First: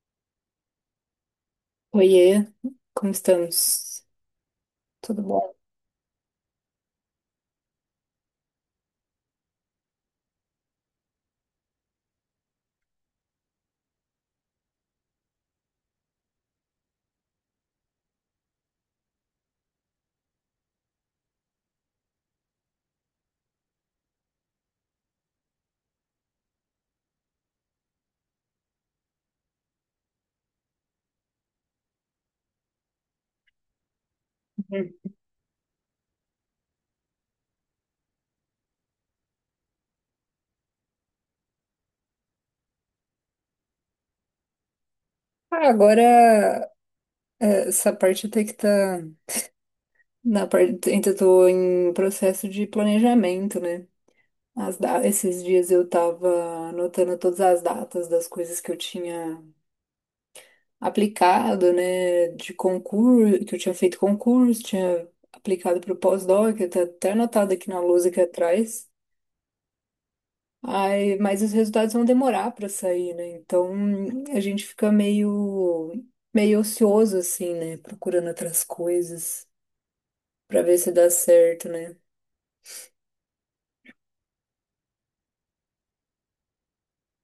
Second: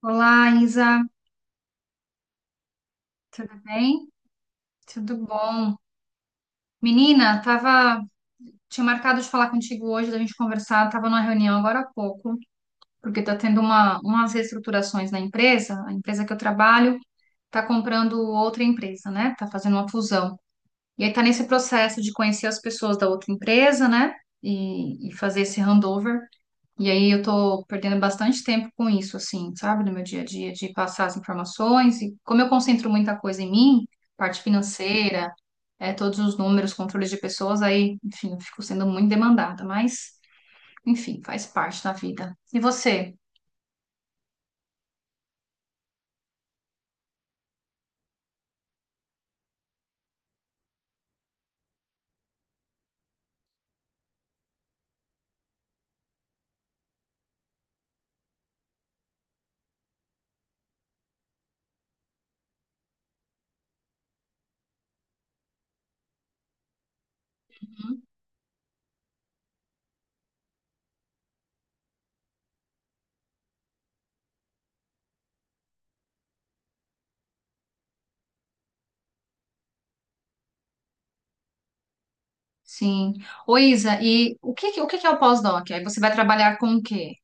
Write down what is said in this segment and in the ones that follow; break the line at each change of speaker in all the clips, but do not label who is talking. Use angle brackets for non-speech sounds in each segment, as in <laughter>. Olá, Isa,
Oiê, como
tudo
estamos?
bem? Tudo
Tudo bom?
bom? Menina, tinha marcado de falar contigo hoje, da gente conversar, tava numa reunião agora há pouco, porque tá tendo umas reestruturações na empresa, a empresa que eu trabalho tá comprando outra empresa, né? Tá fazendo uma fusão. E aí tá nesse processo de conhecer as pessoas da outra empresa, né? E fazer esse handover. E aí eu tô perdendo bastante tempo com isso, assim, sabe, no meu dia a dia, de passar as informações. E como eu concentro muita coisa em mim, parte
Hum.
financeira, todos os números, controles de pessoas, aí, enfim, eu fico sendo muito demandada. Mas, enfim, faz parte da vida. E você?
Ah, agora essa parte até que tá na parte, ainda tô em processo de planejamento, né? Esses dias eu tava anotando todas as datas das coisas que eu tinha aplicado, né? De concurso, que eu tinha feito concurso, tinha aplicado para o pós-doc, eu tá até anotado aqui na
Uhum.
lousa aqui atrás. Ai, mas os resultados vão demorar para sair, né? Então a gente fica meio ocioso, assim, né? Procurando outras coisas para ver se dá certo, né?
Sim. Ô, Isa, e o que que é o pós-doc? Aí você vai trabalhar com o quê?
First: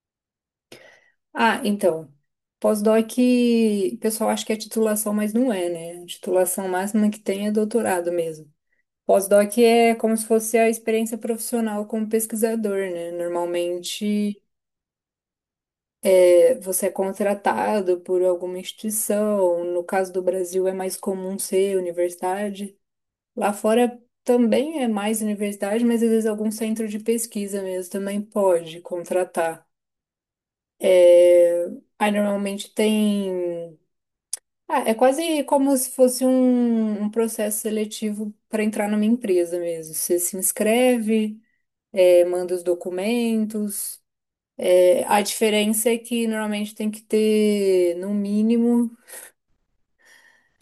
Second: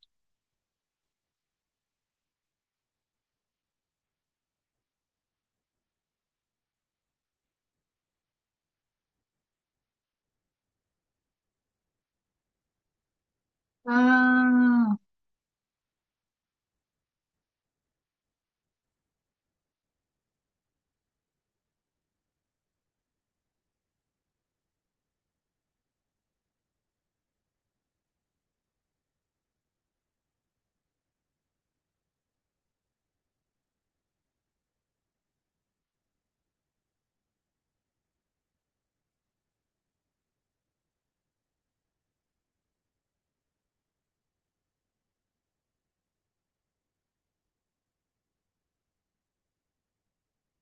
Ah, então, pós-doc, o pessoal acha que é titulação, mas não é, né? A titulação máxima que tem é doutorado mesmo. Pós-doc é como se fosse a experiência profissional como pesquisador, né? Normalmente.
Ah,
Você é contratado por alguma instituição, no caso do Brasil é mais comum ser universidade. Lá fora também é mais universidade, mas às vezes algum centro de pesquisa mesmo também pode contratar. É... Aí normalmente tem. Ah, é quase como se fosse um processo seletivo para entrar numa empresa mesmo. Você se inscreve, manda os documentos. É, a diferença é que normalmente tem que ter, no mínimo,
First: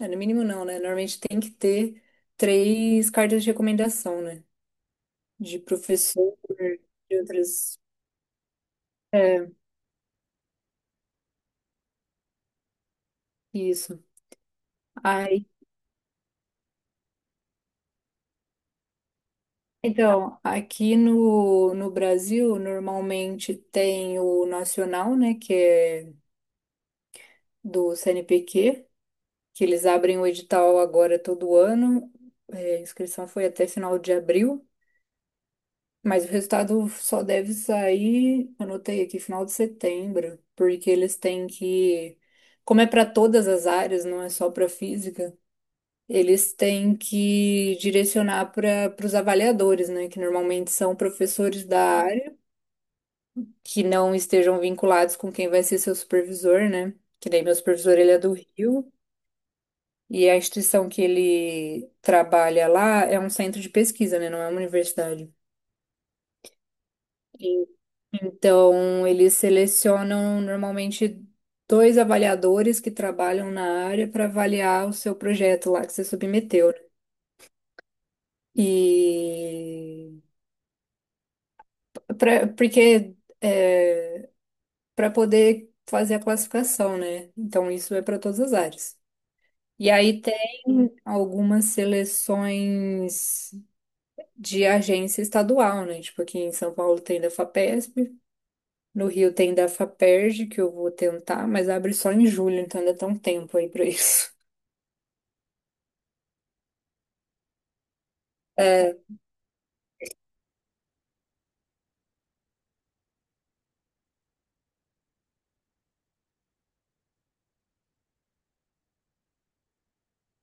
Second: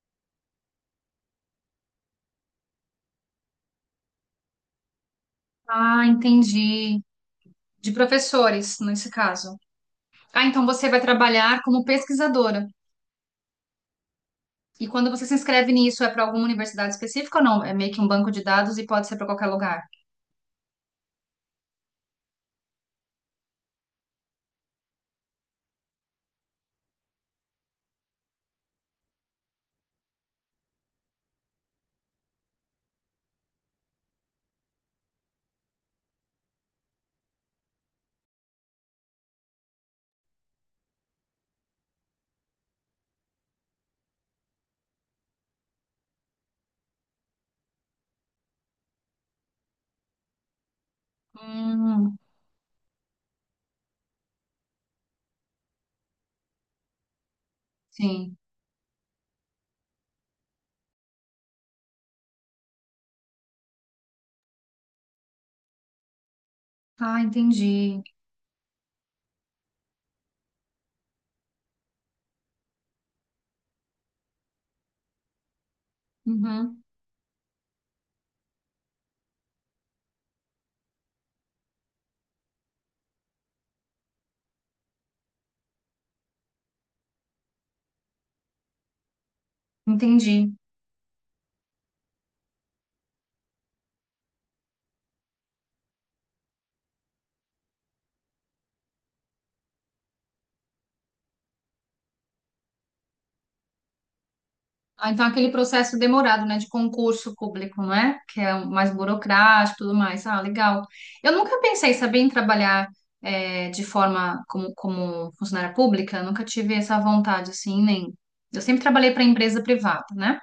é, no mínimo não, né? Normalmente tem que ter três cartas de recomendação, né? De
ah,
professor,
entendi.
de outras.
De professores, nesse
É,
caso. Ah, então você vai trabalhar como pesquisadora.
isso.
E quando você se
Aí,
inscreve nisso, é para alguma universidade específica ou não? É meio que um banco de dados e pode ser para qualquer lugar.
então, aqui no Brasil, normalmente tem o nacional, né? Que é do CNPq, que eles abrem o edital agora todo ano. É, a inscrição foi até final de abril. Mas o resultado só deve sair, anotei aqui, final de setembro, porque eles têm que, como é para todas as áreas, não é só para física, eles têm que direcionar para os avaliadores, né, que normalmente são professores da
Hum,
área, que não estejam vinculados com quem vai ser seu supervisor, né? Que nem meu supervisor, ele é do
sim.
Rio, e a instituição que ele trabalha lá é um centro de pesquisa, né, não é uma universidade.
Ah, entendi.
Então, eles selecionam normalmente dois avaliadores que trabalham na área para avaliar o seu projeto lá que você submeteu, né?
Uhum,
E porque é, para poder fazer a classificação, né? Então, isso é para todas as áreas. E aí tem
entendi.
algumas seleções de agência estadual, né? Tipo, aqui em São Paulo tem da FAPESP. No Rio tem da Faperj, que eu vou tentar, mas abre só em julho, então ainda tá um tempo aí pra <laughs> isso.
Ah, então aquele processo demorado, né, de concurso público, não é? Que é um mais
É,
burocrático e tudo mais. Ah, legal. Eu nunca pensei, sabia, em trabalhar de forma como funcionária pública. Nunca tive essa vontade, assim, nem. Eu sempre trabalhei para empresa privada, né?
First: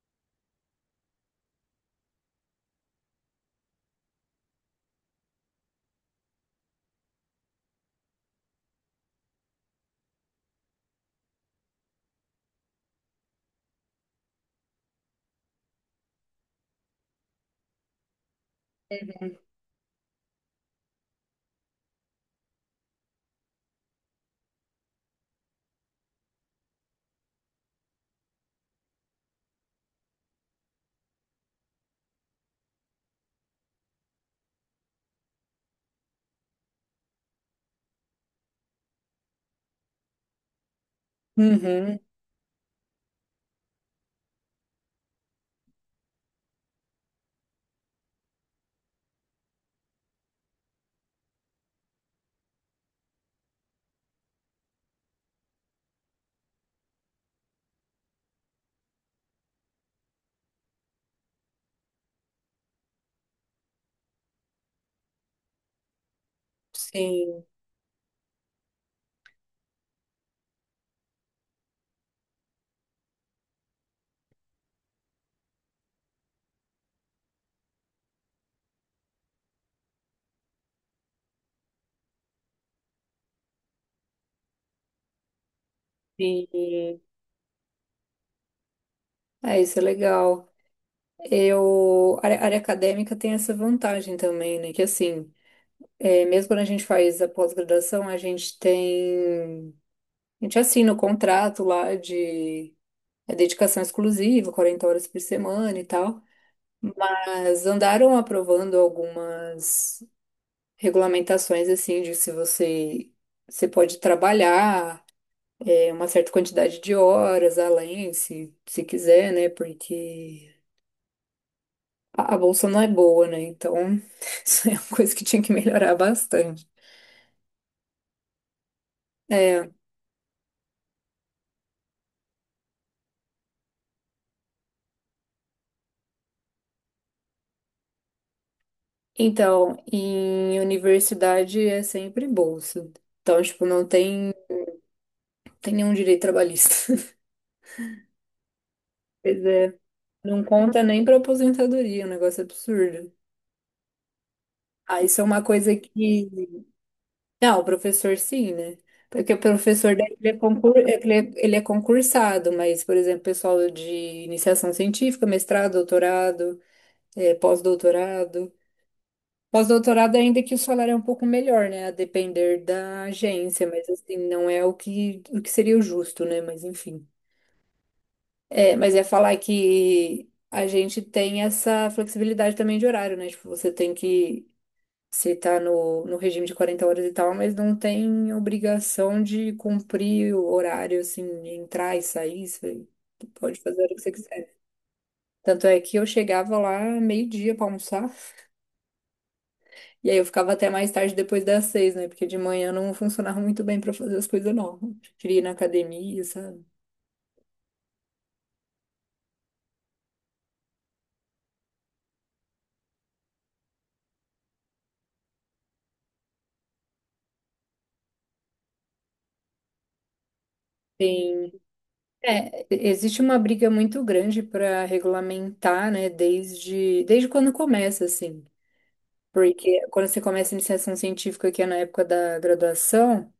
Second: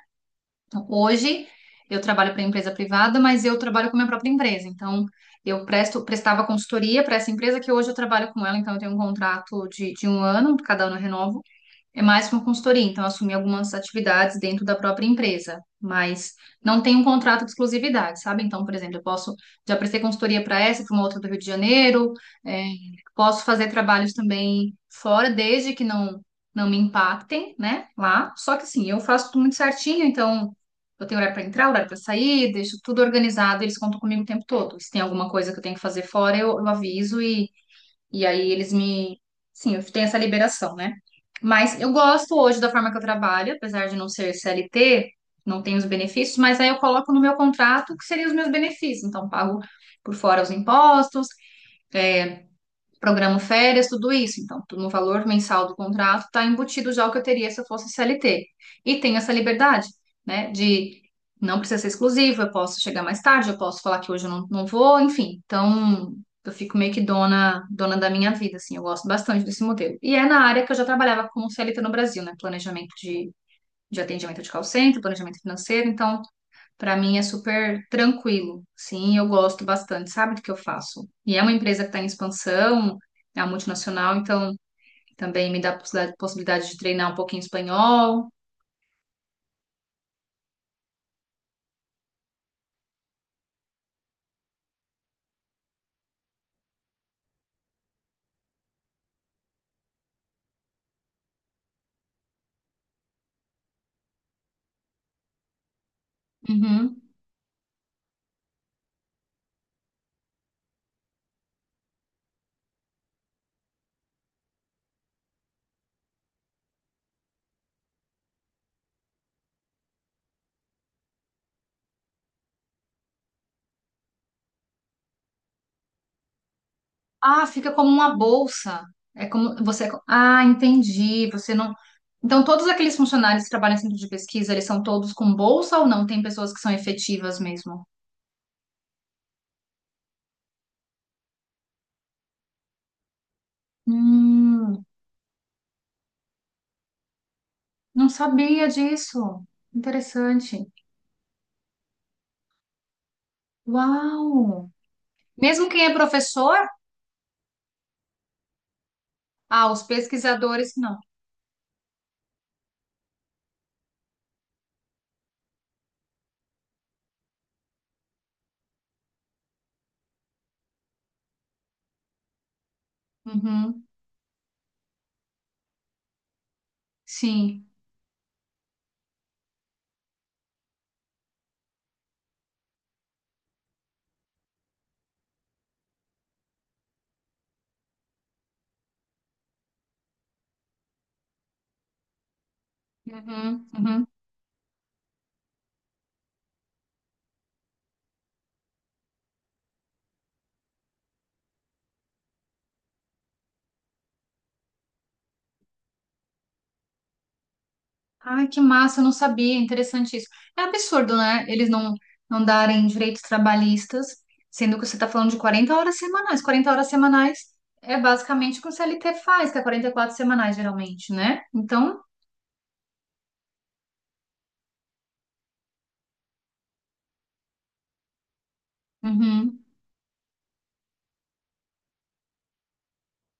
Então, hoje eu trabalho para empresa privada, mas eu trabalho com minha própria empresa. Então, eu prestava consultoria para essa empresa que hoje eu trabalho com ela, então eu tenho um contrato de um ano, cada ano eu renovo. É mais uma consultoria, então eu assumi algumas atividades dentro da própria empresa, mas não tem um contrato de exclusividade, sabe? Então, por exemplo, eu posso, já prestei consultoria para essa, para uma outra do Rio de Janeiro, é, posso fazer trabalhos também fora, desde que não me impactem, né? Lá. Só que assim, eu faço tudo muito certinho, então eu tenho horário para entrar, horário para sair, deixo tudo organizado, eles contam comigo o tempo todo. Se tem alguma coisa que eu tenho que fazer fora, eu aviso e aí eles me. Sim, eu tenho essa liberação, né? Mas eu
uhum,
gosto hoje da forma que eu trabalho, apesar de não ser CLT, não tenho os benefícios, mas aí eu coloco no meu contrato que seriam os meus benefícios. Então, pago por fora os impostos, é, programa férias, tudo isso. Então, no valor mensal do contrato está embutido já o que eu teria se eu fosse CLT. E tem essa liberdade, né, de não precisa ser exclusivo, eu posso chegar mais tarde, eu posso falar que hoje eu não vou, enfim. Então, eu fico meio que
sim,
dona, dona da minha vida, assim, eu gosto bastante desse modelo. E é na área que eu já trabalhava como CLT no Brasil, né, planejamento de atendimento de call center, planejamento financeiro, então para mim é super tranquilo. Sim, eu gosto bastante, sabe do que eu faço? E é uma empresa que está em expansão, é uma multinacional, então também me dá possibilidade de
sim.
treinar um pouquinho espanhol.
É, isso é legal. Eu, a área acadêmica tem essa vantagem também, né? Que assim, é, mesmo quando a gente faz a pós-graduação, a gente tem, a gente assina o contrato lá de dedicação exclusiva, 40 horas por semana e tal.
Uhum.
Mas andaram aprovando algumas regulamentações assim de se você pode trabalhar uma certa quantidade de horas além, se quiser, né? Porque a bolsa não é boa, né? Então, <laughs> isso é uma coisa que tinha que melhorar bastante.
Ah, fica como uma bolsa. É como
É,
você. Ah, entendi. Você não. Então, todos aqueles funcionários que trabalham em centro de pesquisa, eles são todos com bolsa ou não? Tem pessoas que são efetivas mesmo?
então, em universidade é sempre bolsa. Então, tipo, não tem,
Hum,
tem nenhum direito trabalhista. <laughs>
não sabia disso.
Pois é, não
Interessante.
conta nem pra aposentadoria, é um negócio absurdo.
Uau!
Ah, isso é uma
Mesmo
coisa
quem
que
é professor?
não, o professor sim, né? Porque o
Ah, os
professor daí,
pesquisadores, não.
ele é concursado, mas, por exemplo, pessoal de iniciação científica, mestrado, doutorado, pós-doutorado. Pós-doutorado, ainda que o salário é um pouco melhor, né? A depender da agência,
Uhum,
mas assim, não é o que seria o justo, né? Mas enfim.
sim.
É, mas é falar que a gente tem essa flexibilidade também de horário, né? Tipo, você tem que você tá no regime de 40 horas e tal, mas não tem obrigação de cumprir o horário, assim, de entrar e sair. Você pode
Uhum,
fazer a hora que
uhum.
você quiser. Tanto é que eu chegava lá meio-dia pra almoçar. <laughs> E aí eu ficava até mais tarde depois das seis, né? Porque de manhã não funcionava muito bem pra fazer as coisas, não. Eu queria ir na academia, sabe?
Ai, que massa, eu não sabia, interessante isso. É absurdo, né? Eles não darem direitos trabalhistas, sendo que você está falando de 40 horas semanais. 40 horas semanais é basicamente o que o CLT faz, que é 44 semanais, geralmente, né?
Tem,
Então,
é, existe uma briga muito grande para regulamentar, né, desde quando começa, assim.
uhum,
Porque quando você começa a iniciação científica, que é na época da graduação,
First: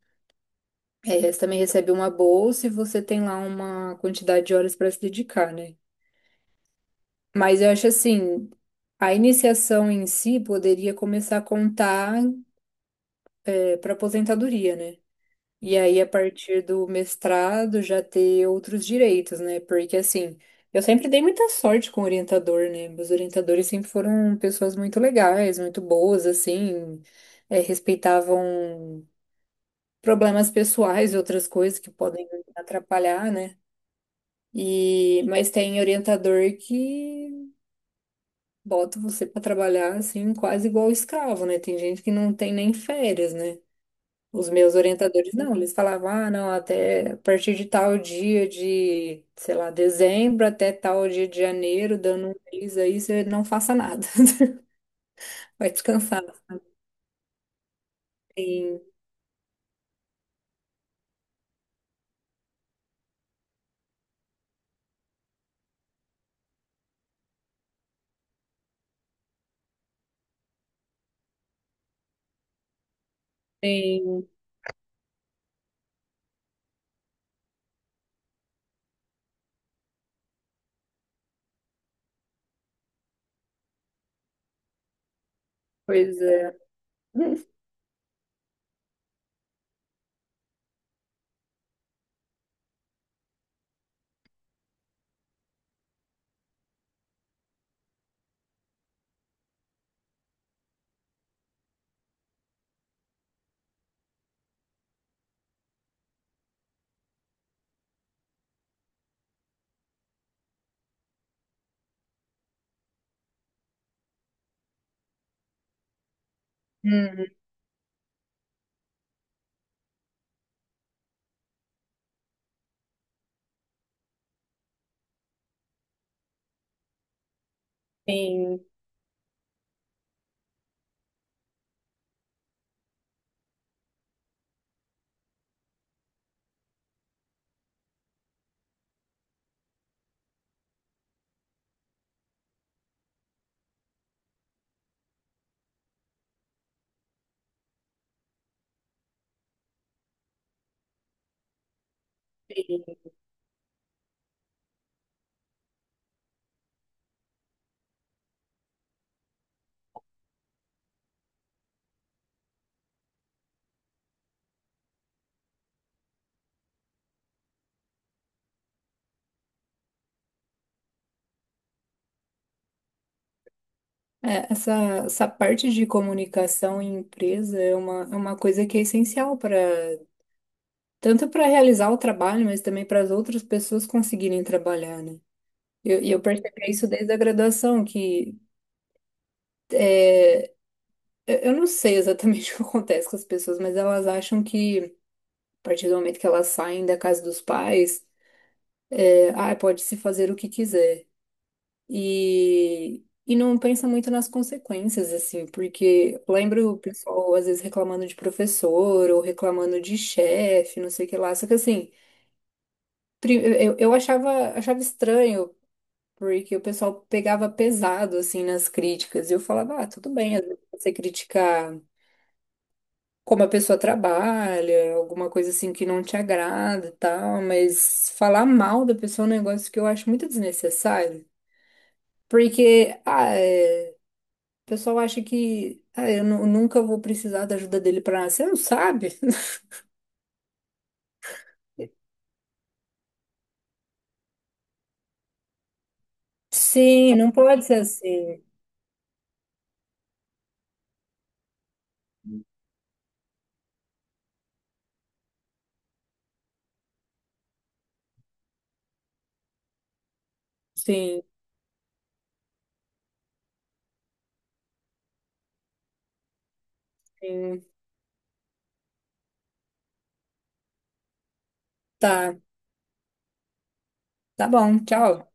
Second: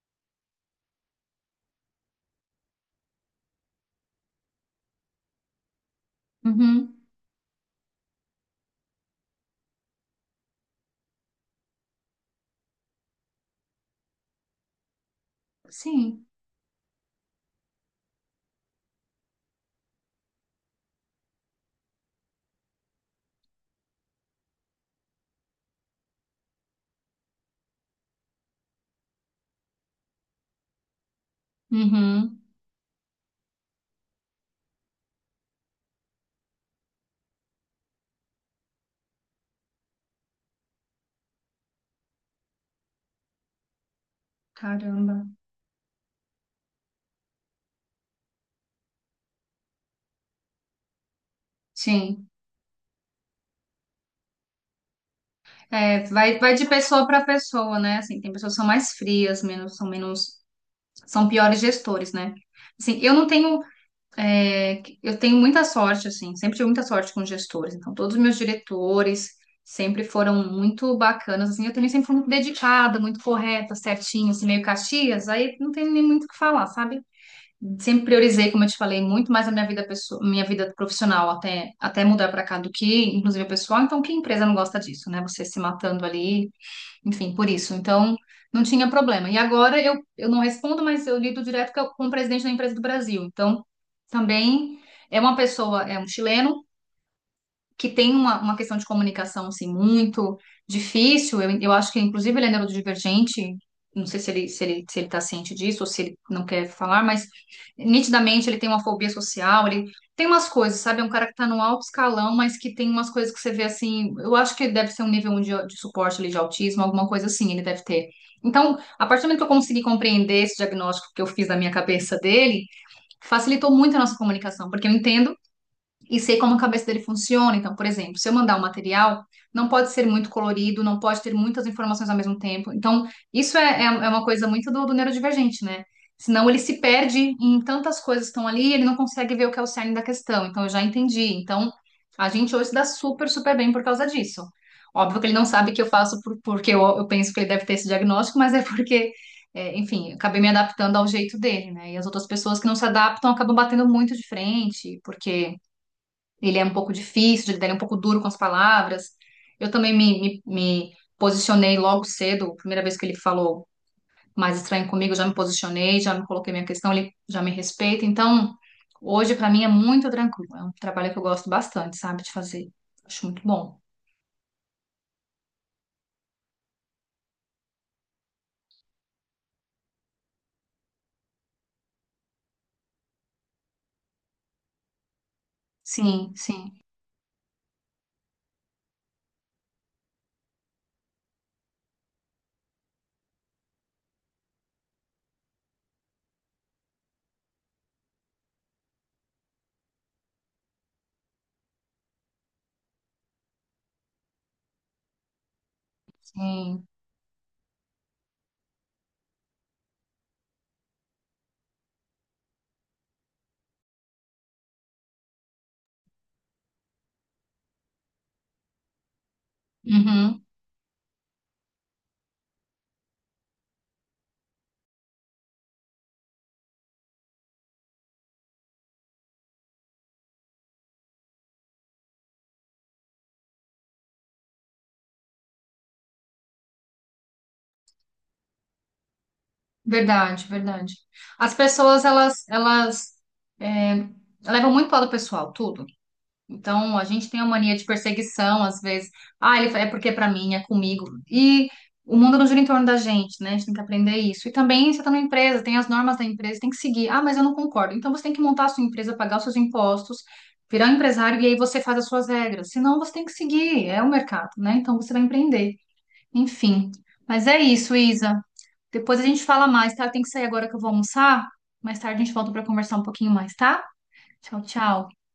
é, você também recebe uma bolsa e você tem lá uma quantidade de horas para se dedicar, né?
uhum,
Mas eu acho assim, a iniciação em si poderia começar a contar, para aposentadoria, né? E aí, a
sim.
partir do mestrado, já ter outros direitos, né? Porque assim, eu sempre dei muita sorte com o orientador, né? Meus orientadores sempre foram pessoas muito legais, muito boas, assim, é, respeitavam problemas pessoais e outras coisas que podem
Uhum,
atrapalhar, né? E mas tem orientador que bota você para trabalhar assim, quase igual escravo, né? Tem gente que não tem nem férias, né? Os meus
caramba.
orientadores não, eles falavam, ah, não, até a partir de tal dia de, sei lá, dezembro até tal dia de janeiro,
Sim.
dando um mês aí, você não faça nada. <laughs> Vai
É,
descansar.
vai de pessoa para pessoa, né? Assim, tem pessoas que são
Tem,
mais frias, menos são piores gestores, né? Assim, eu não tenho, eu tenho muita sorte, assim, sempre tive muita sorte com gestores. Então, todos os meus diretores sempre foram muito bacanas, assim, eu também sempre fui muito dedicada, muito correta,
tem
certinho, assim, meio Caxias, aí não tem nem muito o que falar, sabe? Sempre priorizei, como eu te falei, muito mais a minha vida pessoal, minha vida profissional até mudar para cá do que, inclusive, a pessoal. Então, que empresa não gosta disso, né? Você se matando ali,
coisa.
enfim, por isso. Então, não tinha problema. E agora eu não respondo, mas eu lido direto com o presidente da empresa do Brasil. Então, também é uma pessoa, é um chileno que tem uma questão de comunicação assim, muito difícil. Eu acho que, inclusive, ele é neurodivergente. Não sei se ele está ciente disso ou se ele não quer falar, mas nitidamente ele tem uma fobia social, ele tem umas coisas, sabe? É um cara que está no alto escalão, mas que tem umas coisas que você vê assim. Eu acho que ele deve ser um nível de suporte ali, de autismo, alguma
Hum,
coisa assim, ele deve ter. Então, a partir do momento que eu consegui compreender esse diagnóstico que eu fiz na minha cabeça dele, facilitou muito a nossa comunicação, porque eu entendo e sei como a cabeça dele funciona. Então, por exemplo, se eu mandar
tem,
um material, não pode ser muito colorido, não pode ter muitas informações ao mesmo tempo. Então, isso é uma coisa muito do neurodivergente, né? Senão ele se perde em tantas coisas que estão ali, ele não consegue ver o que é o cerne da questão. Então, eu já entendi. Então, a gente hoje se dá super, super bem por causa disso. Óbvio que ele não sabe que eu faço porque eu penso que ele deve ter esse diagnóstico, mas é porque, enfim, eu acabei me adaptando ao jeito dele, né? E as outras pessoas que não
tem
se adaptam acabam batendo muito de frente, porque ele é um pouco difícil, ele é um pouco duro com as palavras. Eu também me posicionei logo cedo, primeira vez que ele falou mais estranho comigo, eu já me posicionei, já me coloquei minha questão, ele já me respeita. Então, hoje para mim é muito tranquilo. É um trabalho que eu gosto bastante, sabe, de fazer. Acho muito bom.
é, essa parte de comunicação em empresa é uma coisa que é essencial para tanto para realizar o trabalho, mas também para as outras pessoas conseguirem trabalhar, né? E eu
Sim,
percebi
sim,
isso desde a graduação, que é, eu não sei exatamente <laughs> o que acontece com as pessoas, mas elas acham que a partir do momento que elas saem da casa dos pais, é, ah, pode-se fazer o que quiser. E não pensa muito nas consequências, assim, porque eu lembro o
sim.
pessoal às vezes reclamando de professor ou reclamando de chefe, não sei o que lá. Só que assim, pri- eu achava estranho, porque o pessoal pegava pesado, assim, nas críticas. E eu falava, ah, tudo bem, às
Uhum.
vezes você criticar como a pessoa trabalha, alguma coisa assim que não te agrada e tal, mas falar mal da pessoa é um negócio que eu acho muito desnecessário. Porque, ah, é. O pessoal acha que ah, eu nunca vou precisar da ajuda dele para nada. Você não sabe?
Verdade, verdade. As pessoas,
<laughs>
elas é, levam muito para o lado pessoal, tudo. Então, a
Sim,
gente
não
tem a
pode
mania
ser
de
assim.
perseguição, às vezes. Ah, ele é porque é pra mim, é comigo. E o mundo não gira em torno da gente, né? A gente tem que aprender isso. E também, você está numa empresa, tem as normas da empresa, tem que seguir. Ah, mas eu não concordo. Então, você tem que montar a sua empresa, pagar os seus impostos, virar um
Sim,
empresário e aí você faz as suas regras. Senão, você tem que seguir. É o mercado, né? Então, você vai empreender. Enfim. Mas é
sim.
isso, Isa. Depois a gente fala mais, tá? Eu tenho que sair agora que eu vou almoçar. Mais tarde a gente
Tá,
volta para conversar um pouquinho mais, tá?
tá
Tchau,
bom,
tchau.
tchau.